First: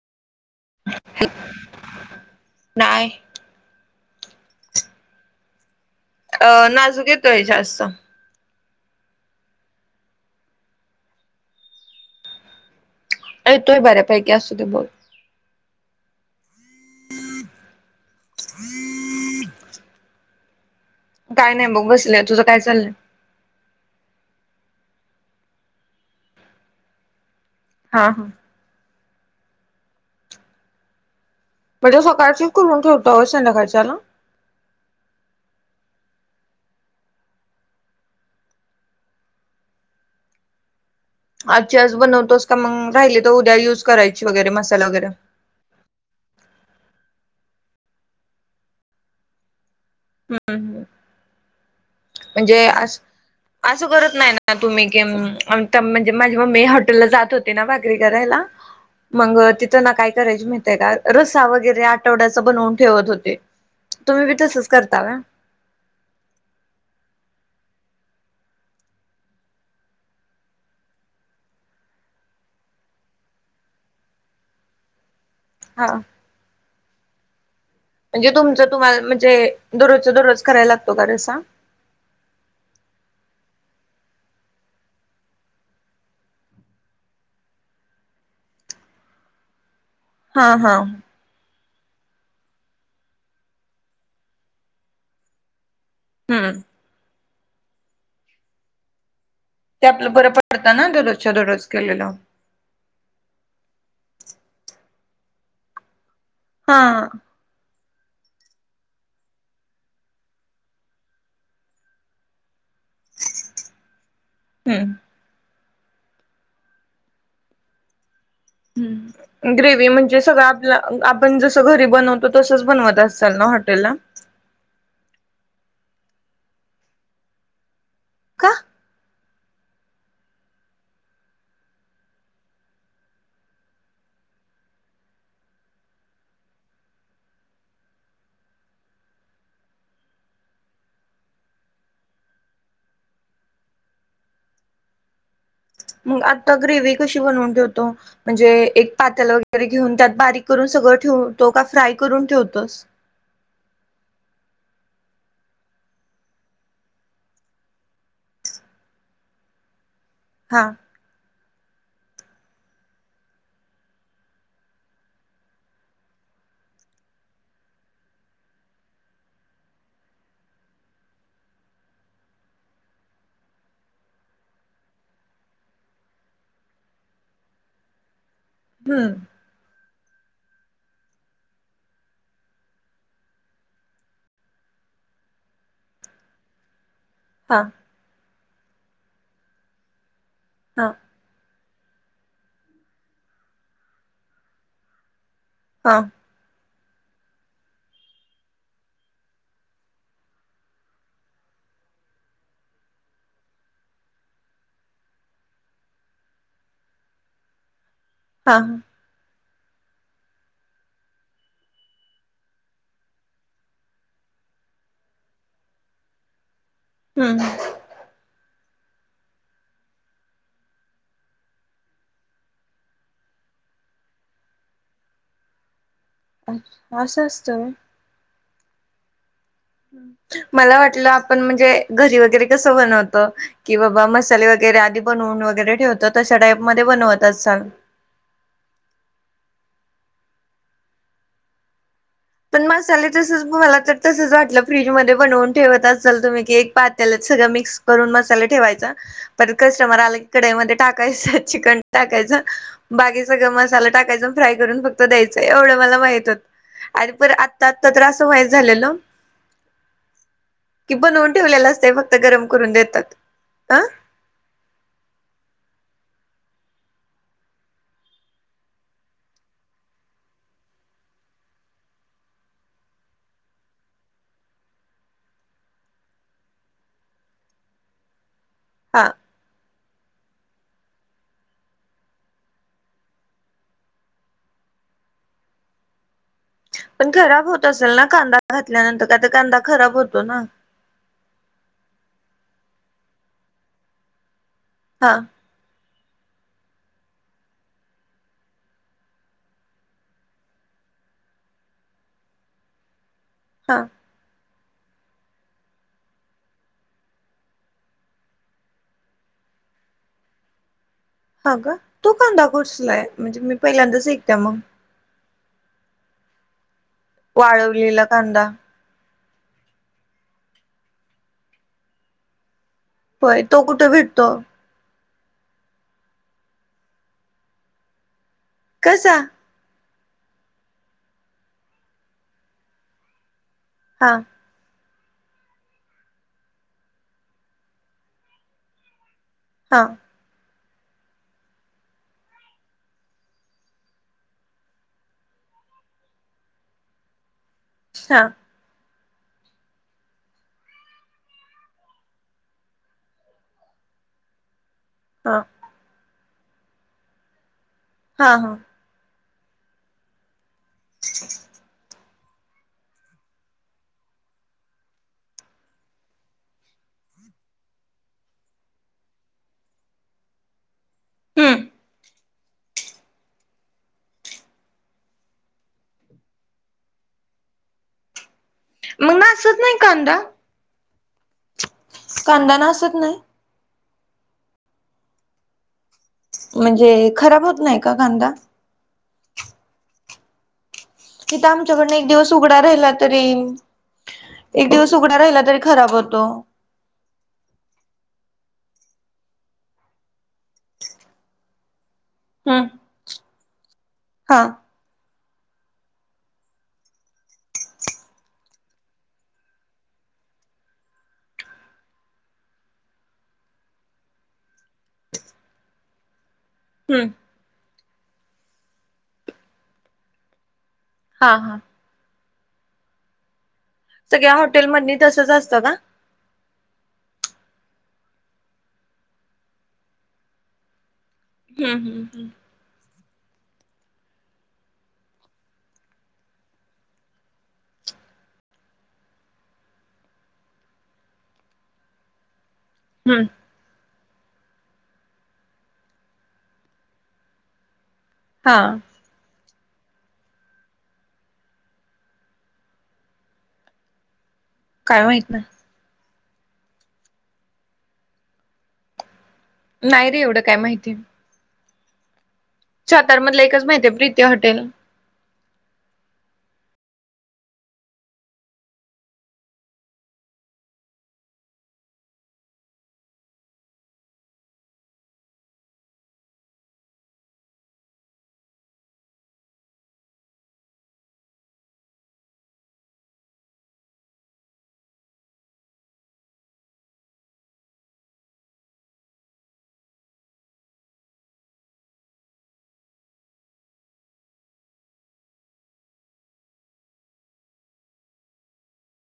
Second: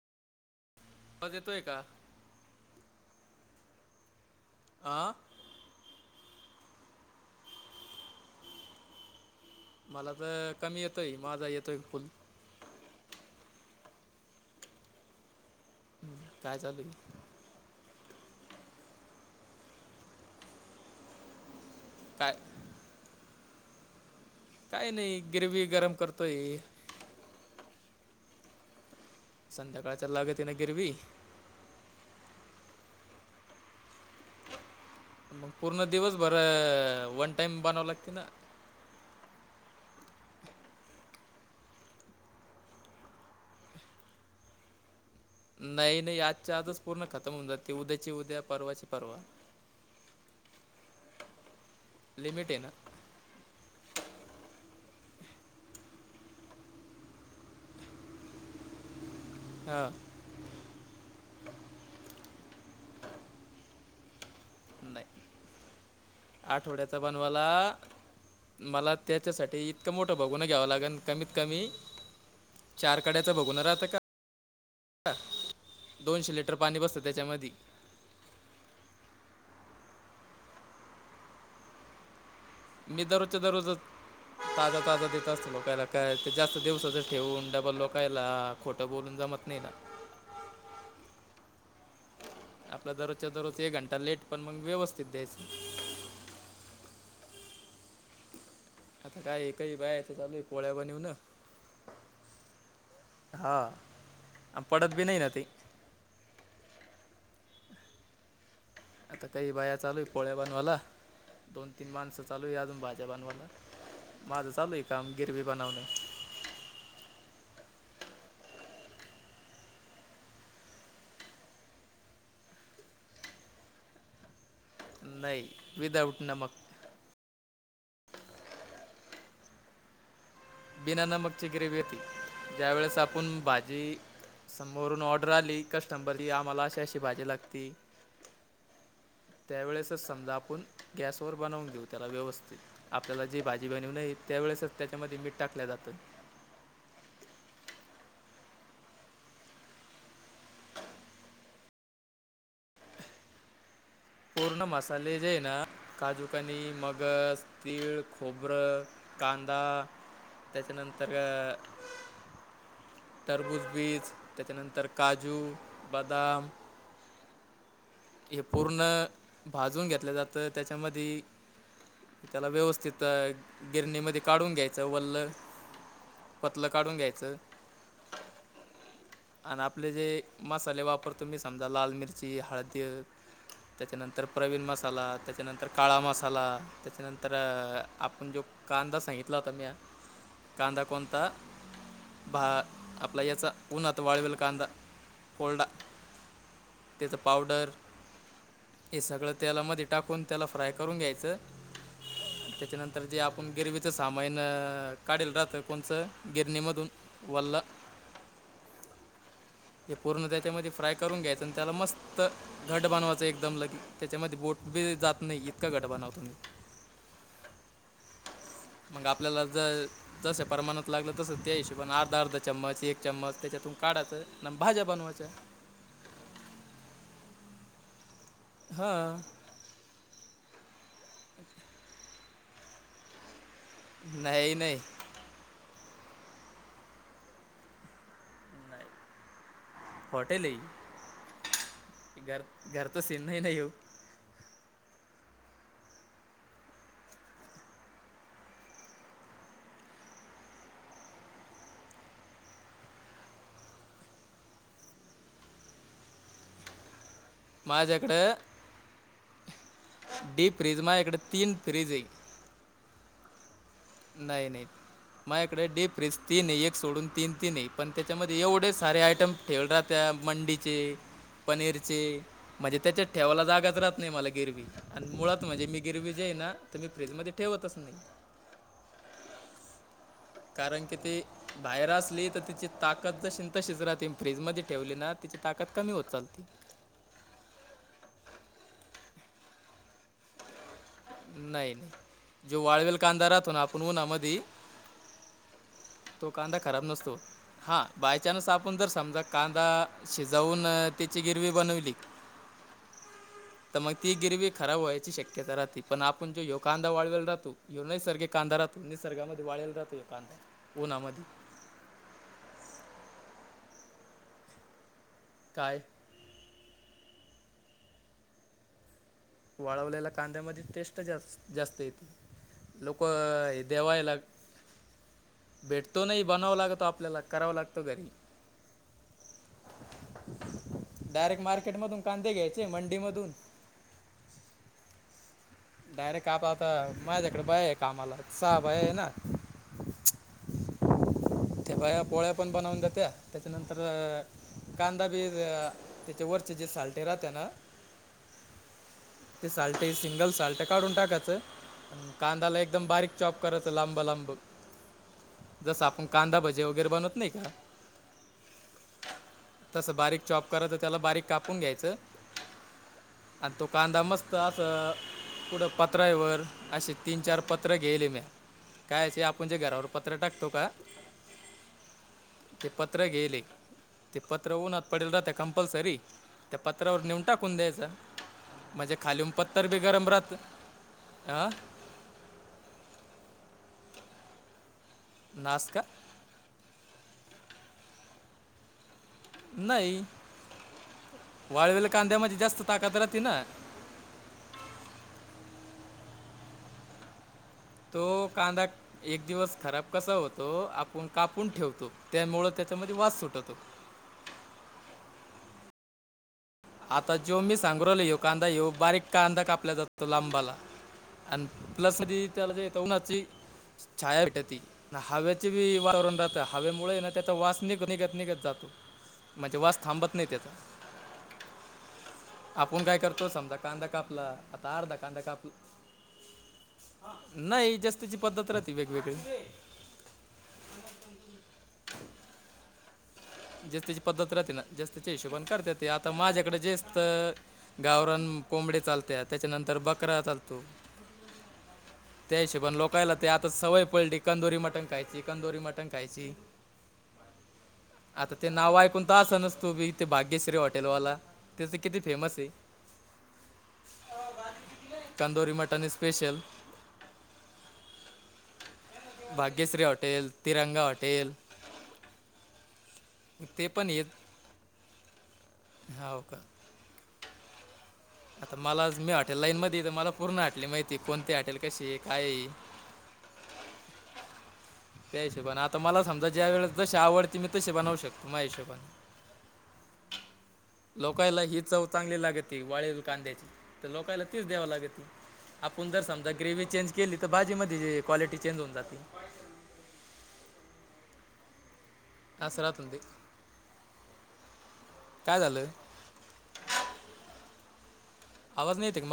आवाज येतोय का? नाहीय आं अ नाजूक येतोय जास्त मला तर कमी येतोय माझा येतोय फुल येतोय बऱ्यापैकी असू दे बोल ह् काय चालूय काय नाही बघ बसले तुझं काय चाललंय काही नाही ग्रेवी गरम करतोय हा हा संध्याकाळच्या लाग तने गिरवी म्हणजे सकाळची संध्याकाळच्याला मग पूर्ण दिवस बरं वन टाइम बनवं लागते ना आज आज बनवतोस का मग राहिले तर उद्या युज करायची वगैरे मसाला वगैरे नाही नाही आजच्या आजच पूर्ण खतम होऊन जाते उद्याची उद्या परवाची परवा हम्मम हम् लिमिट आहे म्हणजे ना अस असं करत नाही ना तुम्ही क आ म्हणजे माझी मम्मी हॉटेलला जात हो भाकरी करायला मंग तिथं हां ना काय रस्सा वगैरे आठवड्याचा करून ठेवायची तुम्ही पण तसंच करायचा का नाही आठवड्याचा बनवाला मला त्याच्यासाठी इतकं मोठं बघून घ्यावं लागेल कमीत कमी चार कड्याच बघून राहत का हा दोनशे लिटर पाणी बसतं त्याच्यामध्ये म्हणजे तुमचं तुम्हाला म्हणजे दररोज दररोज करायला लागतो का रसा मी दररोजच्या दररोजच ताजा ताजा देत असतो लोकायला काय ते जास्त दिवसाच ठेवून डबल लोकायला खोटं बोलून जमत नाही ना हा हा आपल्या दररोजच्या दररोज एक घंटा लेट पण मग व्यवस्थित द्यायचं. हम्म आता काय एक ते आपलं बरं पडतं ना दररोजच्या दररोज केलेलं. हा आ पडत बी नाही नती. हा आता काही बाया चालूय पोळ्या बनवाला दोन तीन माणसं चालू या अजून बाज- माझ्या बनवाला माझं चालू आहे हम्म काम गिरवी बनवणे. हम्म. ग्रेव्ही म्हणजे सगळं आपलं आपण जसं घरी बनवतो. नाही विदाउट नमक का? बिना नमकची ग्रेवी होती ज्यावेेळेस आपण भाजी समोरून ऑर्डर आली कस्टमरला आम्हाला अशी अशी भाजी लागते त्यावेेळेसच समजा आपण गॅसवर बनवून देऊ त्याला व्यवस्थित आपल्याला जी भाजी बनवू नय त्यावेेळेसच त्याच्यामध्ये मीठ टाकल्या जातं. मग आता ग्रेव कशी बनवून ठेवतो. म्हणजे एक पात्याला वगैरे घेऊन त्यात बारीक करून सगळं ठेव तो का फ्राय करून ठेवतोस. पूर्ण मसाले जे आहे ना काजूकनी मगज तीळ खोबरं- कांदा हा त्याच्यानंतर तरबूजबीज त्याच्यानंतर काजू बदाम- हे पूर्ण भाजून घेतलं जातं त्याच्यामध्ये त्याला व्यवस्थित गिरणीमध्ये काढून घ्यायचं वल्ल पतलं काढून घ्यायचं. हम्म. आणि आपले जे मसाले वापरतो म्ी समजा लाल मिरची हळदी त्याच्यानंतर प्रवीण मसाला त्याच्यानंतर काळा मसाला त्याच्यानंतर. हा तर आपण जो कांदा सांगितला होता मी कांदा हा कोणता? बा आपला याचा उन्हात वाळवेल कांदा फल्डा- हा. त्याचां पावडर हे सगळं तेलामध्ये टाकून त्याला फ्राय करून घ्यायचं. त्याच्यानंतर जे आपण गिरवीचं सामान काढल राहतं कोणचं गिरणीमधून. वल हा हा. हे पूर्ण त्या त्यामध्ये फ्राय करून घ्यायचं आणि त्याला मस्त घट बनवायचं एकदम लगे त्याच्यामध्ये बोट बी जात नाही इतका घट बनवतोम म्ही हम्. मग आपल्याला जर. जस परमाणत लागलं तस त्या हिशोबने अर्धा अर्धा चम्मच एक चम्मच त्याच्यातून काढायचं. न भाजा बनूवाच्या आहे. अच्छ असं अस. हा. मला वाटलं आपण म्हणजे घरी वगैरे कस बनवत. कि बाबा मसाले नाही नाही वगैरे आधी बनवून वगैरे ठेवतो तशा टाईप मध्ये बनवत अस ल. नाही फॉटेल. पण मग ले तसच म मला तर तसच वाटलं फ्रीज मध्ये बनवून ठेवत असल तुम्ही क एक पात्यालाच सगं मिक्स करून मसाले ठेवायचा परत कस्टमर आला कडईमध्ये टाकायचं चिकन टाकायचं. बाकी सगळं मसाला टाकायचा फ्राय करून फक्त द्यायचं एवढं मला माहित होत. अरे पर आत्ता आता तर्र असं माझ्याकडं व्हायच झालेलं. डीप फ्रीज कि माझ्याकडे बनवून तीन ठेवलेलं असत फ्रीज आहे फक्त गरम करून देतात अं. नाही नाही. माझ्याकडे डीप रेस तीन आहे एक सोडून तीन तीन आहे पण त्याच्यामध्ये एवढे सारे आयटम. ठेव राह त्या मंडीची पनीरची म्हणजे त्याच्यात ठेवायला जागाच राहत नाही मला गिरवी आणि मुळात म्हणजे मी गिरवी जीआहे ना तर मी फ्रीज मध्ये ठेवतच नाही हा ह कारण की ती बाहेर असली तर तिची ताकद ज त शिज रा ती फ्रीजमध्ये ठेवली ना तिची ताकद कमी होत लते पण खराब होत असेल ना कांदा घातल्यानंतर काय तर कांदा खराब होतो ना नाही नाही जो वाळवेल कांदा राहतो ना आपण हो ना मधी हां. तो कांदा खराब नसतो. हा बायचान्स आपण जर समजा कांदा शिजवून त्याची गिरवी बनवली. हा तर मग ती गिरवी खराब व्हायची शक्यता राहती. पण आपण जो हो कांदा वाळवेला राहतो यो नाही सर्गे कांदा राहो निसर्गामध्ये वाळेला राहो कांदा उन्हामध्ये हा का तू कांदा कुर्सलाय म्हणजे मी पहिल्यांदाच एकते मग काय वाळवलेला कांदा वाळवलेल्या कांद्यामध्ये टेस्ट जास् जास्त येते लोक होय तो कुठे जेवायला भेटतो भेटतो नाही बनावं लागतो आपल्याला करावा लागतो घरी कसां डायरेक्ट मार्केट मधून कांदे घ्यायचे मंडी मधून हां डायरेक्ट आप आता माझ्याकडे भय आहे कामाला स भय आहे ना हां ते बाया पोळ्या पण बनवून जात्या त्याच्यानंतर कांदा बी त्याच्या वरचे जे सालठे राहत ना अच्छा ते चालटे सिंगल साल्ट काढून टाकायचं कांदाला एकदम बारीक चॉप कराच लांब लांब हा जस आपण कांदा भजे वगैरे बनवत नाही का हा हा तसं बारीक चॉप करायच त्याला बारीक कापून घ्यायचं आणि तो कांदा मस्त असं पुढं पत्रावर असे तीन चार पत्र गेले मी कायचे आपण जे घरावर पत्र टाकतो का हम्म ते पत्र गेले ते पत्र ऊन्हत पडेल राहते कंपल्सरी त्या पत्रावर नेऊन टाकून द्यायचं म्हणजे मग खालीम नासत पत्थर नाही बी गरम कांदा राहत अ कांदा नासत नाही नास्क म्हणजे खराब होत नाही का कांदा नाही इथं वाळवेल आमच्याकडन एक दिवस कांद्यामध्ये उघडा जास्त राहिला ताकद तरी राहते ना एक दिवस उघड राहिला तरी खराब होतो. तो कांदा एक दिवस खराब कसा होतो आपण कापून ठेवतो. त्यामुळं त्याच्यामध्ये वास सुटत हो हां आता जो मी सांगरल ये कांदा येऊ बारीक कांदा कापला जातो लांब वाला आणि प्लसमध्ये त्यालाेतऊ नाची छाया आहे का ती हव्याचे बी वातावरण राहत. हवेमुळे हम्म ना त्याचा वास निघ, निघत, निघत जातो. म्हणजे वास थांबत नाही त्याचा हा हा. आपण काय करतो समजा कांदा कापला सगळ्या आता अर्धा हॉटेलमधनी कांदा तसच कापला असतं का नाही ज्याची त्याची पद्धत राहती वेगवेगळे हम्म, हम्म, हम्म. ज्याची त्याची पद्धत राहते ना त्याच्या त्याच्या हिशोबने करत्या ते आता माझ्याकडे जास्त गावरान कोंबडे चालत्या त्याच्यानंतर बकरा चालतो त्या हिशोबण लोकायला हम्म ते आता सवय पडली कंदोरी मटन खायची कंदोरी मटण खायची आता ते हा नाव ऐकून तर असं नसतो बी थे भाग्यश्री हॉटेलवाला त्याच किती फेमस आहे. काय माहित कांंदोरी नाही मटन स्पेशल भाग्यश्री नाही रे हॉटेल एवढं काय तिरंगा माहिती हॉटेल सातार मधलं एकच ते माहिती आहे प्रीतीया हॉटेल हव का आता मला मी हॉटेल लाईन मध्ये मला पूर्ण हाॅटेली माहिती कोणते हाॅटेल कशी आहे, काय आहे. त्या हिशोबने आता मला समजा ज्या वेळेस जसे आवडते मी तसे बनवू शकतो मा हिशोबने. लोकायला ही चव चांगली लागती वाळेल कांद्याची तर लोकायला तीच द्याव लागती. आपण जर समजा ग्रेव्ही चेंज केली तर भाजी मध्ये क्वालिटी चेंज हुन जाती. अस राहतं ते काय झालंय? आवाज नाही येत? मा